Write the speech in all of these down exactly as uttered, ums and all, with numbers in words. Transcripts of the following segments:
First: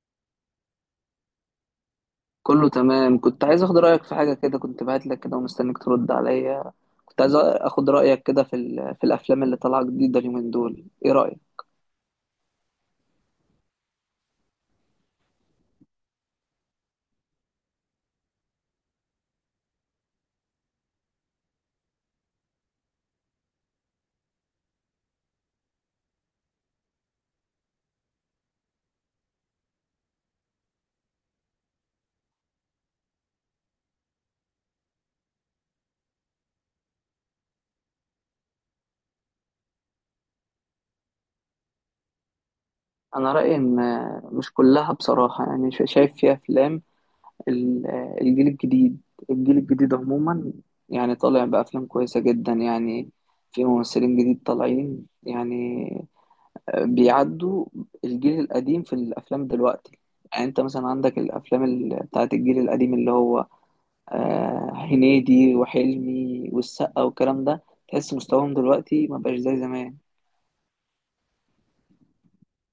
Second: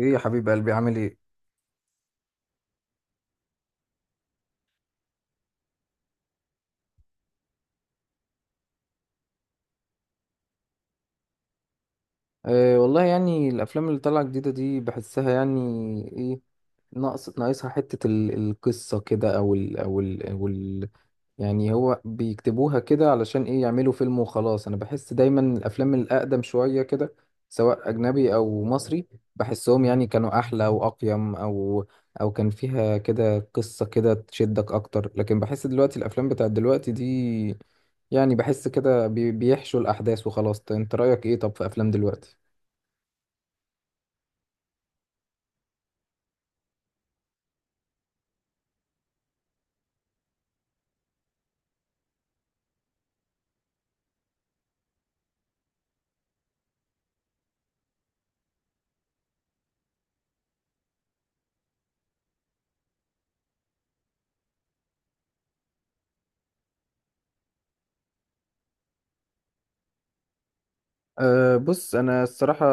ايه يا حبيب قلبي، عامل ايه؟ كله تمام. كنت عايز اخد رايك في حاجه كده، كنت بعت لك كده ومستنيك ترد عليا. كنت عايز اخد رايك كده في ال- في الافلام اللي طالعه جديده اليومين دول، ايه رايك؟ أه والله، يعني الافلام اللي طالعه جديده دي بحسها يعني ايه، ناقص ناقصها حته ال- القصه كده، او ال او ال او ال يعني هو بيكتبوها كده علشان ايه، يعملوا فيلم وخلاص. انا بحس دايما الافلام الاقدم شويه كده، سواء اجنبي او مصري، بحسهم يعني كانوا احلى واقيم، او او كان فيها كده قصه كده تشدك اكتر. لكن بحس دلوقتي الافلام بتاعت دلوقتي دي، يعني بحس كده بي- بيحشوا الأحداث وخلاص. انت رأيك ايه طب في أفلام دلوقتي؟ انا رايي ان مش كلها بصراحه، يعني شا- شايف فيها افلام ال- الجيل الجديد. الجيل الجديد عموما يعني طالع بافلام كويسه جدا يعني. في ممثلين جديد طالعين يعني، بيعدوا الجيل القديم في الافلام دلوقتي. يعني انت مثلا عندك الافلام ال- بتاعت الجيل القديم اللي هو آه، هنيدي وحلمي والسقا والكلام ده، تحس مستواهم دلوقتي ما بقاش زي زمان. أه بص، أنا الصراحة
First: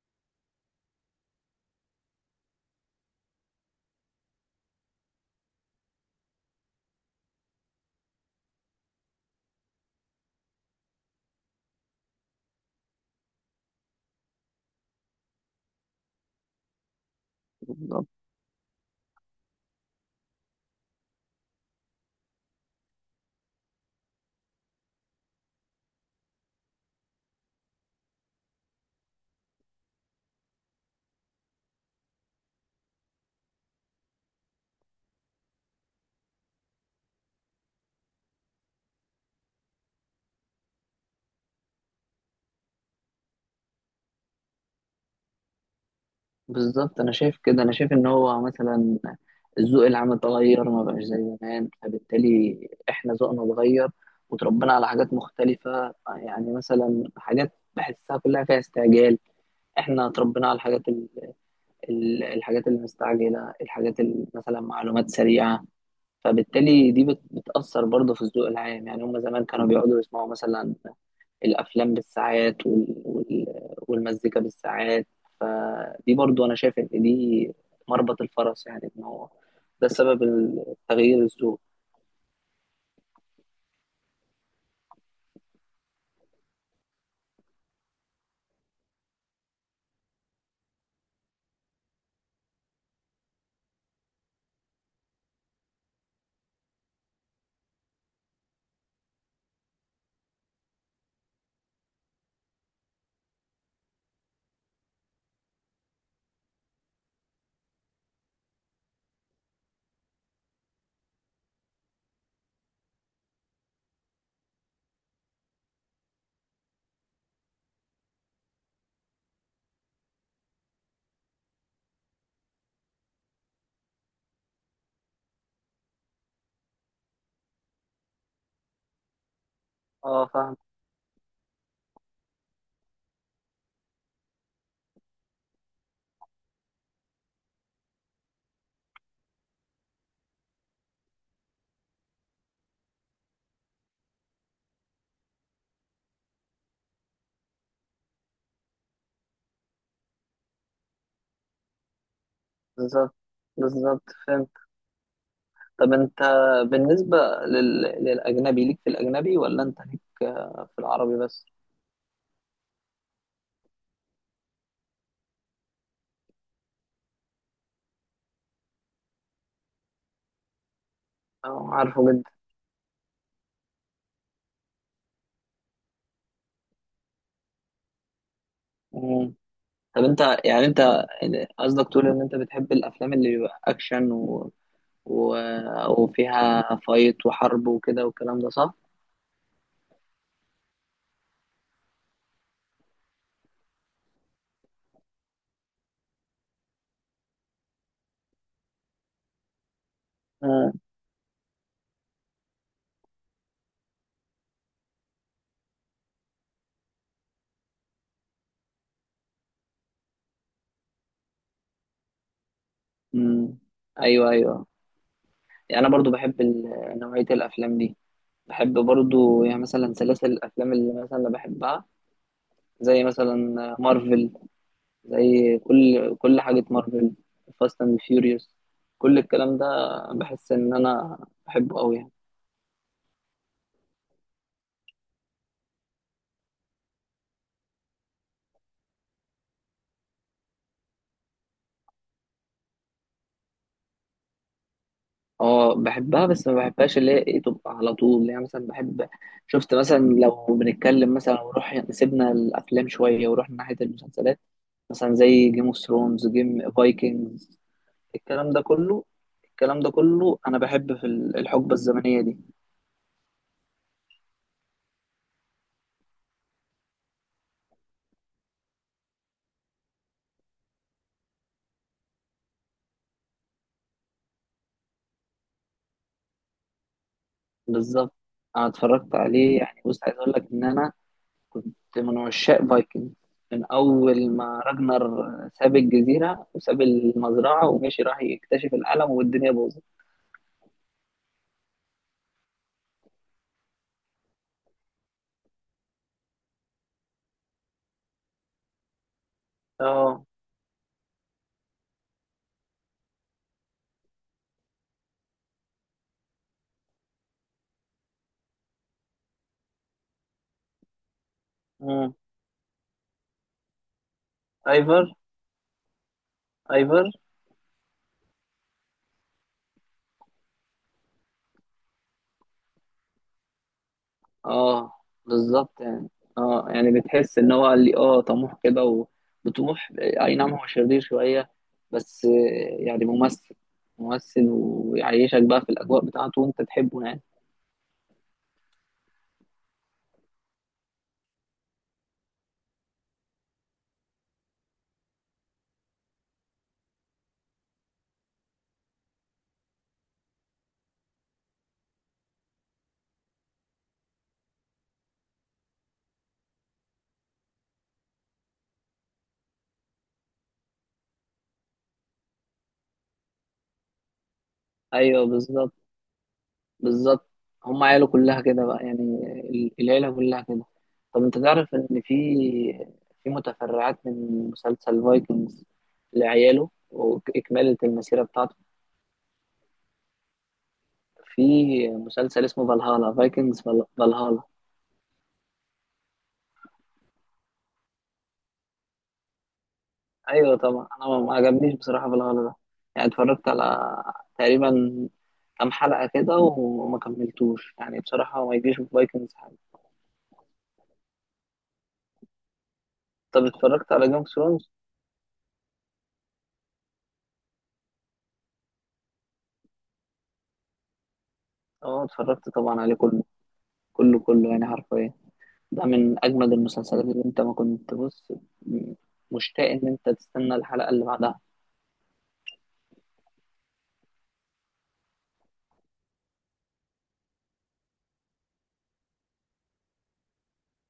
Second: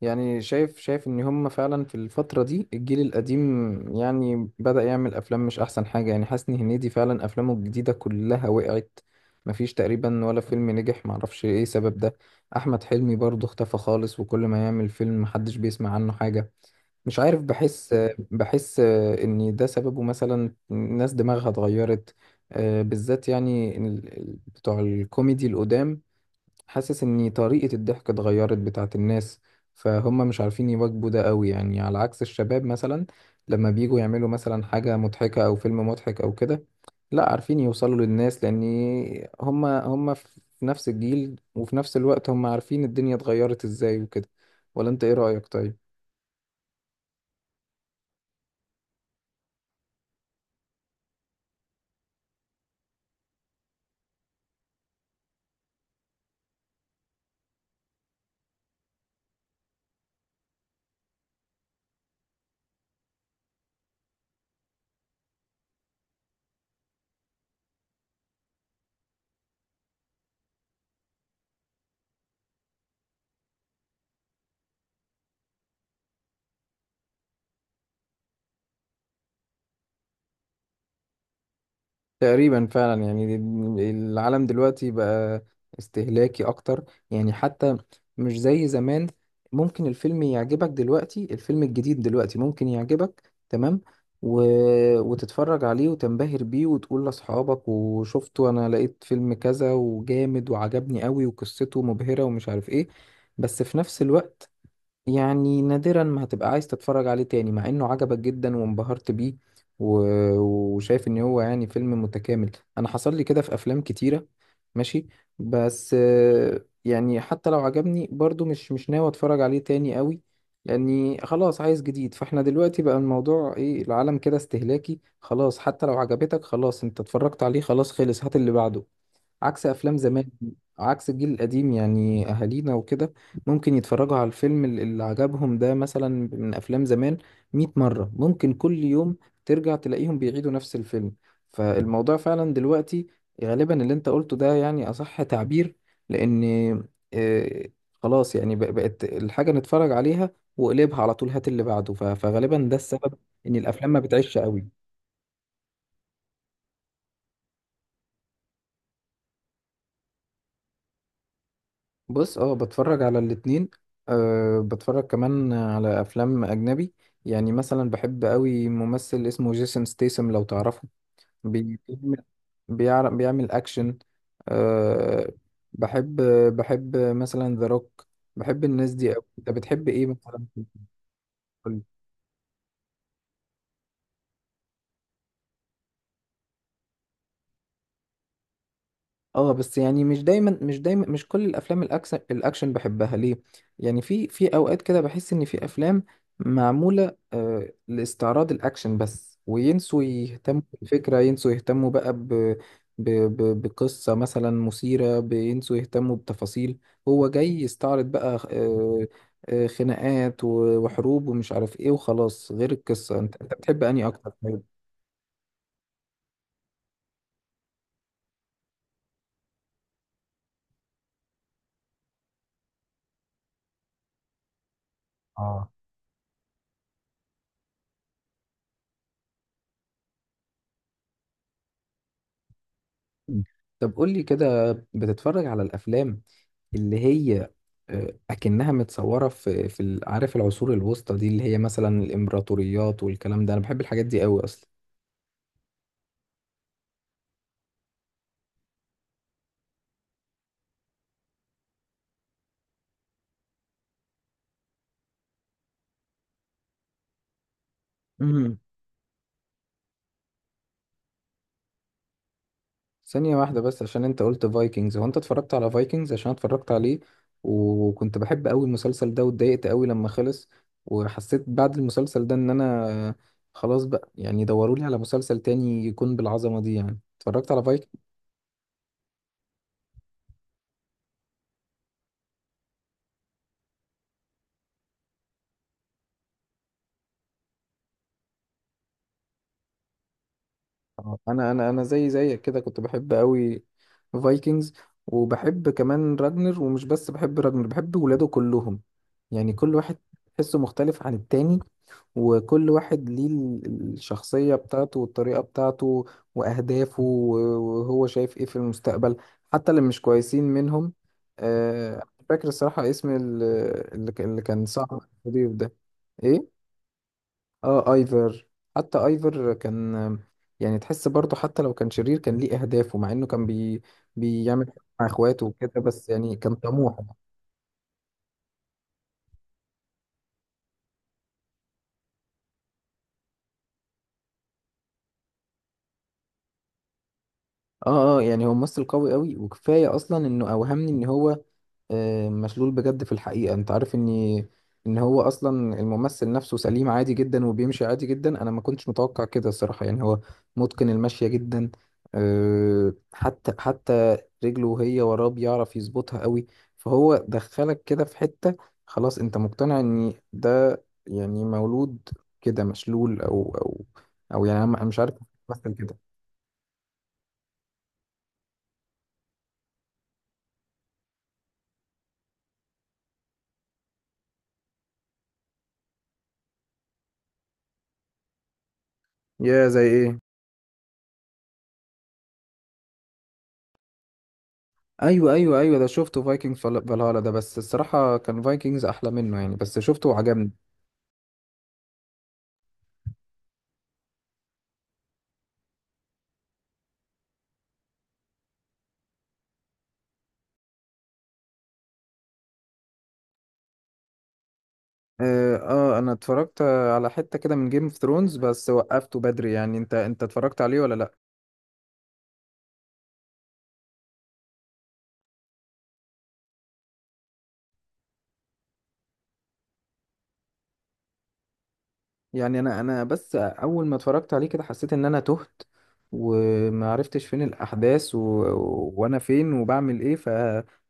يعني شايف شايف إن هم فعلا في الفترة دي الجيل القديم يعني بدأ يعمل أفلام مش أحسن حاجة. يعني حسني هنيدي فعلا أفلامه الجديدة كلها وقعت، مفيش تقريبا ولا فيلم نجح. معرفش ايه سبب ده. أحمد حلمي برضه اختفى خالص، وكل ما يعمل فيلم محدش بيسمع عنه حاجة. مش عارف، بحس بالظبط. بحس آه، ان ده سببه مثلا ناس دماغها اتغيرت. آه، بالذات يعني ال- ال- بتوع الكوميدي القدام حاسس ان طريقة الضحك اتغيرت بتاعت الناس، فهم مش عارفين يواكبوا ده قوي، يعني على عكس الشباب مثلا، لما بييجوا يعملوا مثلا حاجة مضحكة او فيلم مضحك او كده، لا عارفين يوصلوا للناس، لان هم هم في نفس الجيل، وفي نفس الوقت هم عارفين الدنيا اتغيرت ازاي وكده. ولا انت ايه رأيك طيب؟ بالظبط، انا شايف كده، انا شايف ان هو مثلا الذوق العام اتغير، ما بقاش زي زمان، فبالتالي احنا ذوقنا اتغير وتربينا على حاجات مختلفة. يعني مثلا حاجات بحسها كلها فيها استعجال، احنا اتربينا على الحاجات ال... ال- الحاجات المستعجلة، الحاجات ال- مثلا معلومات سريعة. فبالتالي دي بت- بتأثر برضه في الذوق العام. يعني هم زمان كانوا بيقعدوا يسمعوا مثلا الأفلام بالساعات وال... وال... والمزيكا بالساعات. فدي برضه أنا شايف إن دي مربط الفرس، يعني إن هو ده سبب تغيير الذوق. تقريبا فعلا، يعني العالم دلوقتي بقى استهلاكي اكتر، يعني حتى مش زي زمان. ممكن الفيلم يعجبك دلوقتي، الفيلم الجديد دلوقتي ممكن يعجبك تمام و... وتتفرج عليه وتنبهر بيه وتقول لاصحابك وشفته، انا لقيت فيلم كذا وجامد وعجبني قوي وقصته مبهرة ومش عارف ايه. بس في نفس الوقت، يعني نادرا ما هتبقى عايز تتفرج عليه تاني، مع انه عجبك جدا وانبهرت بيه و... وشايف ان هو يعني فيلم متكامل. انا حصل لي كده في افلام كتيرة، ماشي، بس آه، يعني حتى لو عجبني برضو، مش مش ناوي اتفرج عليه تاني قوي، لاني خلاص عايز جديد. فاحنا دلوقتي بقى الموضوع ايه، العالم كده استهلاكي خلاص. حتى لو عجبتك خلاص، انت اتفرجت عليه خلاص، خلص، هات اللي بعده. عكس افلام اه زمان، فاهم. عكس الجيل القديم، يعني اهالينا وكده، ممكن يتفرجوا على الفيلم ال- اللي عجبهم ده مثلا من افلام زمان مية مرة، ممكن كل يوم ترجع تلاقيهم بيعيدوا نفس الفيلم. فالموضوع فعلا دلوقتي غالبا اللي انت قلته ده يعني اصح تعبير، لان آه، خلاص، يعني بق- بقت الحاجة نتفرج عليها وقلبها على طول، هات اللي بعده. ف- فغالبا ده السبب بالظبط. ان الافلام ما بالظبط بتعيش فهمت. قوي. طب أنت بالنسبة لل... للأجنبي، ليك في الأجنبي ولا أنت ليك في العربي بس؟ بص، اه، بتفرج على الاتنين. أه، بتفرج كمان على افلام اجنبي، يعني مثلا بحب قوي ممثل اسمه جيسون ستيسم، لو تعرفه. اه بي- عارفه جدا. بيعمل بيعر- بيعمل اكشن. أه بحب بحب مثلا ذا روك. بحب الناس دي قوي. مم. انت بتحب طب ايه أنت، مثلا؟ يعني أنت قصدك تقول إن أنت بتحب الأفلام اللي بيبقى أكشن و... و... وفيها فايت وحرب وكده والكلام ده، صح؟ اه، بس يعني مش دايما مش دايما، مش كل الافلام الاكشن، الاكشن بحبها ليه. يعني في في اوقات كده بحس ان في افلام معموله آه لاستعراض الاكشن بس، وينسوا يهتموا آه. بالفكره، ينسوا يهتموا بقى ب ب ب بقصه مثلا مثيره، بينسوا يهتموا بتفاصيل. هو جاي يستعرض بقى آه آه خناقات و- وحروب ومش عارف ايه وخلاص، غير القصه. انت انت مم. بتحب انهي ايوه اكتر طيب؟ ايوه، يعني انا برضو بحب ال- نوعيه الافلام دي. بحب برضو يعني مثلا سلاسل الافلام اللي مثلا انا بحبها، زي مثلا مارفل، زي اه. كل كل حاجه مارفل، فاست اند فيوريوس، كل الكلام ده، بحس ان انا بحبه قوي يعني. مم. طب قول لي كده، بتتفرج على الافلام اللي هي آه، اكنها متصوره في في ال- عارف، العصور الوسطى دي، اللي هي مثلا الامبراطوريات والكلام ده، انا بحب الحاجات دي قوي اصلا. اه بحبها، بس ما بحبهاش اللي هي ايه تبقى على طول. اللي هي مثلا بحب، شفت مثلا لو بنتكلم مثلا ونروح سيبنا الافلام شويه ورحنا ناحيه المسلسلات، مثلا زي جيم اوف ثرونز، جيم فايكنجز، الكلام مهم. ده كله، الكلام ده كله انا بحب في ال- الحقبه الزمنيه دي. ثانيه واحده بس، عشان انت قلت فايكنجز، هو انت اتفرجت على فايكنجز؟ عشان أنا اتفرجت عليه وكنت بحب قوي المسلسل ده، واتضايقت قوي لما خلص. وحسيت بعد المسلسل ده ان انا خلاص بقى، يعني دوروا لي على مسلسل تاني يكون بالعظمه دي. يعني اتفرجت على بالظبط، انا اتفرجت عليه. يعني بص، عايز اقول لك ان انا كنت من عشاق فايكنج من اول ما راجنر ساب الجزيره وساب المزرعه ومشي راح يكتشف العالم والدنيا باظت. آه، انا انا انا زي زيك كده، كنت بحب قوي فايكنجز. وبحب كمان راجنر، ومش بس بحب راجنر، بحب ولاده كلهم. يعني كل واحد اه تحسه مختلف عن التاني، وكل واحد ليه ال- الشخصية بتاعته والطريقة بتاعته وأهدافه، و- وهو شايف إيه في المستقبل. حتى اللي مش كويسين منهم، آه، مش فاكر الصراحة اسم ال- اللي ك- اللي كان صاحب ايفر. الضيف ده. إيه؟ ايفر. اه، ايفر. حتى ايفر كان يعني، تحس برضه حتى لو كان شرير، كان ليه اهدافه، مع انه كان بي بيعمل اه مع اخواته وكده، بالظبط بس يعني. يعني كان اه طموح. يعني بتحس ان هو، قال لي اه طموح كده و- وطموح، اي نعم، هو شرير شويه بس آه، يعني ممثل ممثل ويعيشك بقى في الاجواء بتاعته وانت تحبه يعني. اه اه، يعني هو ممثل قوي قوي، وكفايه اصلا انه اوهمني ان هو آه، مشلول بجد. في الحقيقة انت عارف اني، ان هو اصلا الممثل نفسه سليم عادي جدا وبيمشي عادي جدا. انا ما كنتش متوقع كده الصراحة، يعني هو متقن المشية جدا. آه، حتى حتى رجله وهي وراه بيعرف يظبطها قوي. فهو دخلك كده في حتة خلاص انت مقتنع ان ده يعني مولود كده مشلول، او او او يعني انا مش عارف ايوه بالظبط. مثلا كده. بالظبط، هم عياله كلها كده بقى، يعني ال- العيله كلها كده. طب انت تعرف ان في، في متفرعات من مسلسل فايكنجز لعياله واكماله المسيره بتاعته؟ يا زي ايه؟ في مسلسل اسمه فالهالا فايكنجز، فالهالا. ايوه ايوه ايوه، ده شفته، فايكنج فالهالا ده، بس الصراحه كان فايكنجز احلى منه، يعني بس شفته وعجبني. ايوه طبعا، انا ما ما عجبنيش بصراحه فالهالا ده. يعني اتفرجت على تقريبا كام حلقه كده وما كملتوش يعني بصراحه، ما يجيش في فايكنجز حاجه. طب اتفرجت على جيم اوف ثرونز؟ آه, اه، انا اتفرجت على حته كده من جيم اوف ثرونز، بس وقفته بدري. يعني انت انت اتفرجت عليه ولا لا؟ اه اتفرجت طبعا عليه كله، كله كله يعني حرفيا. ده من اجمد المسلسلات اللي انت ما كنت بص، م- مشتاق ان انت تستنى الحلقه اللي بعدها. يعني انا انا بس اول ما اتفرجت عليه كده، حسيت ان انا تهت وما عرفتش فين الاحداث و... وانا فين وبعمل ايه، ف...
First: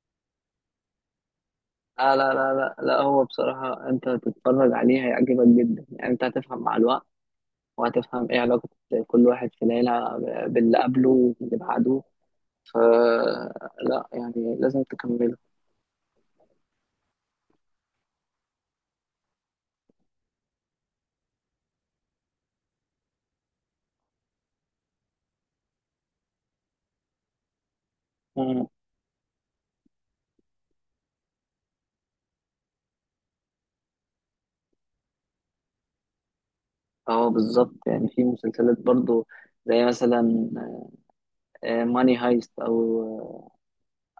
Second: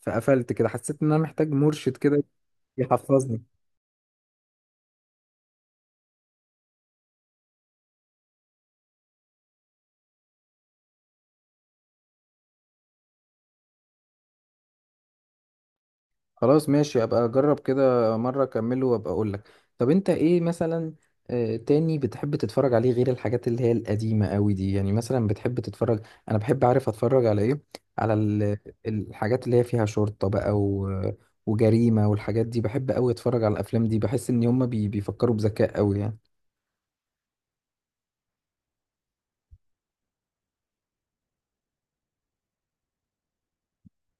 فقفلت كده، حسيت ان انا محتاج مرشد لا كده لا لا لا لا، هو يحفظني. بصراحة أنت هتتفرج عليه هيعجبك جدا. يعني أنت هتفهم مع الوقت، وهتفهم ايه علاقة كل واحد في العيلة باللي قبله واللي بعده. فلا، يعني لازم تكمله. خلاص، ماشي، ابقى اجرب كده مره، اكمله وابقى اقول لك. طب انت ايه مثلا آه، تاني بتحب تتفرج عليه غير الحاجات اللي هي القديمه قوي دي؟ يعني مثلا بتحب تتفرج، انا بحب اعرف اتفرج على ايه. على ال- مم. الحاجات اللي هي فيها شرطه بقى و... وجريمه، والحاجات دي بحب قوي اتفرج على الافلام دي. بحس ان هم بي... بيفكروا بذكاء قوي يعني. اه بالظبط، يعني في مسلسلات برضو زي مثلا ماني هايست، او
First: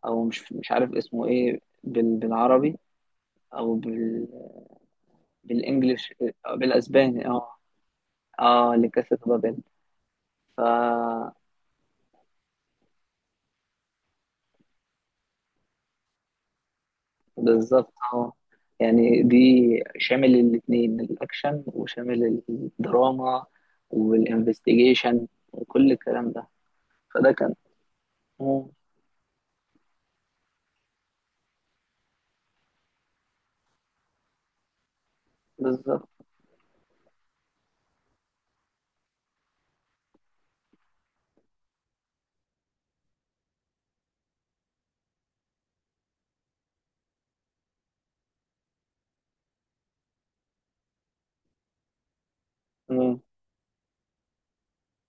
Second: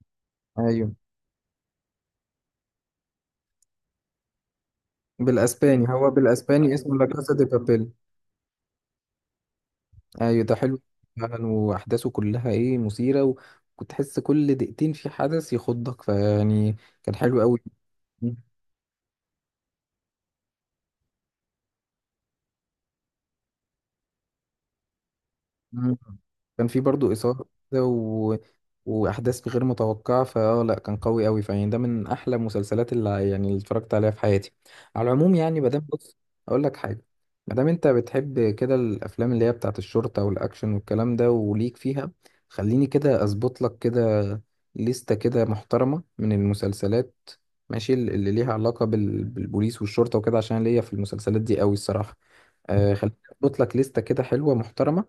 آه، او مش مش ايوه، عارف اسمه ايه بال- بالعربي او بال بالاسباني، هو بالانجلش. بالاسباني اسمه لا بالاسباني كاسا دي اه. بابيل. اه لكاسا دي بابيل. ايوه ده حلو فعلا، واحداثه كلها ايه، مثيره، وكنت تحس كل دقيقتين في حدث يخضك فيعني كان حلو قوي. بالظبط اه، يعني دي شامل الاثنين الاكشن وشامل الدراما والانفستيجيشن وكل مم. الكلام ده، كان في برضو فده إثارة كان. كده و... مم. وأحداث غير متوقعة، فأه، لأ، كان قوي أوي فيعني ده من أحلى المسلسلات اللي يعني اللي اتفرجت عليها في حياتي على العموم. يعني مادام بص، بالظبط. أقول لك حاجة، مادام أنت بتحب كده الأفلام اللي هي بتاعة الشرطة والأكشن والكلام ده وليك فيها، خليني كده أظبط لك كده لستة كده محترمة من المسلسلات، ماشي، اللي اللي ليها علاقة بال... بالبوليس والشرطة وكده، عشان ليا في المسلسلات دي أوي الصراحة. آه، خليني مم. اظبط لك لستة كده حلوة محترمة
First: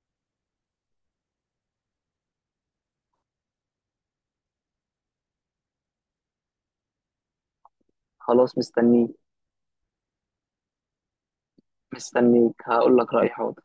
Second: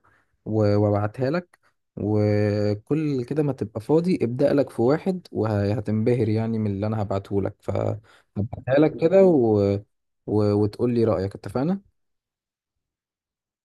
و- وابعتها لك. وكل كده ما تبقى فاضي ابدأ لك في واحد، وهتنبهر يعني من اللي انا هبعته لك، خلاص فهبعتها لك مستنيك. كده و... و... وتقول لي رأيك، اتفقنا؟ مستنيك، هقول لك رأيي حاضر.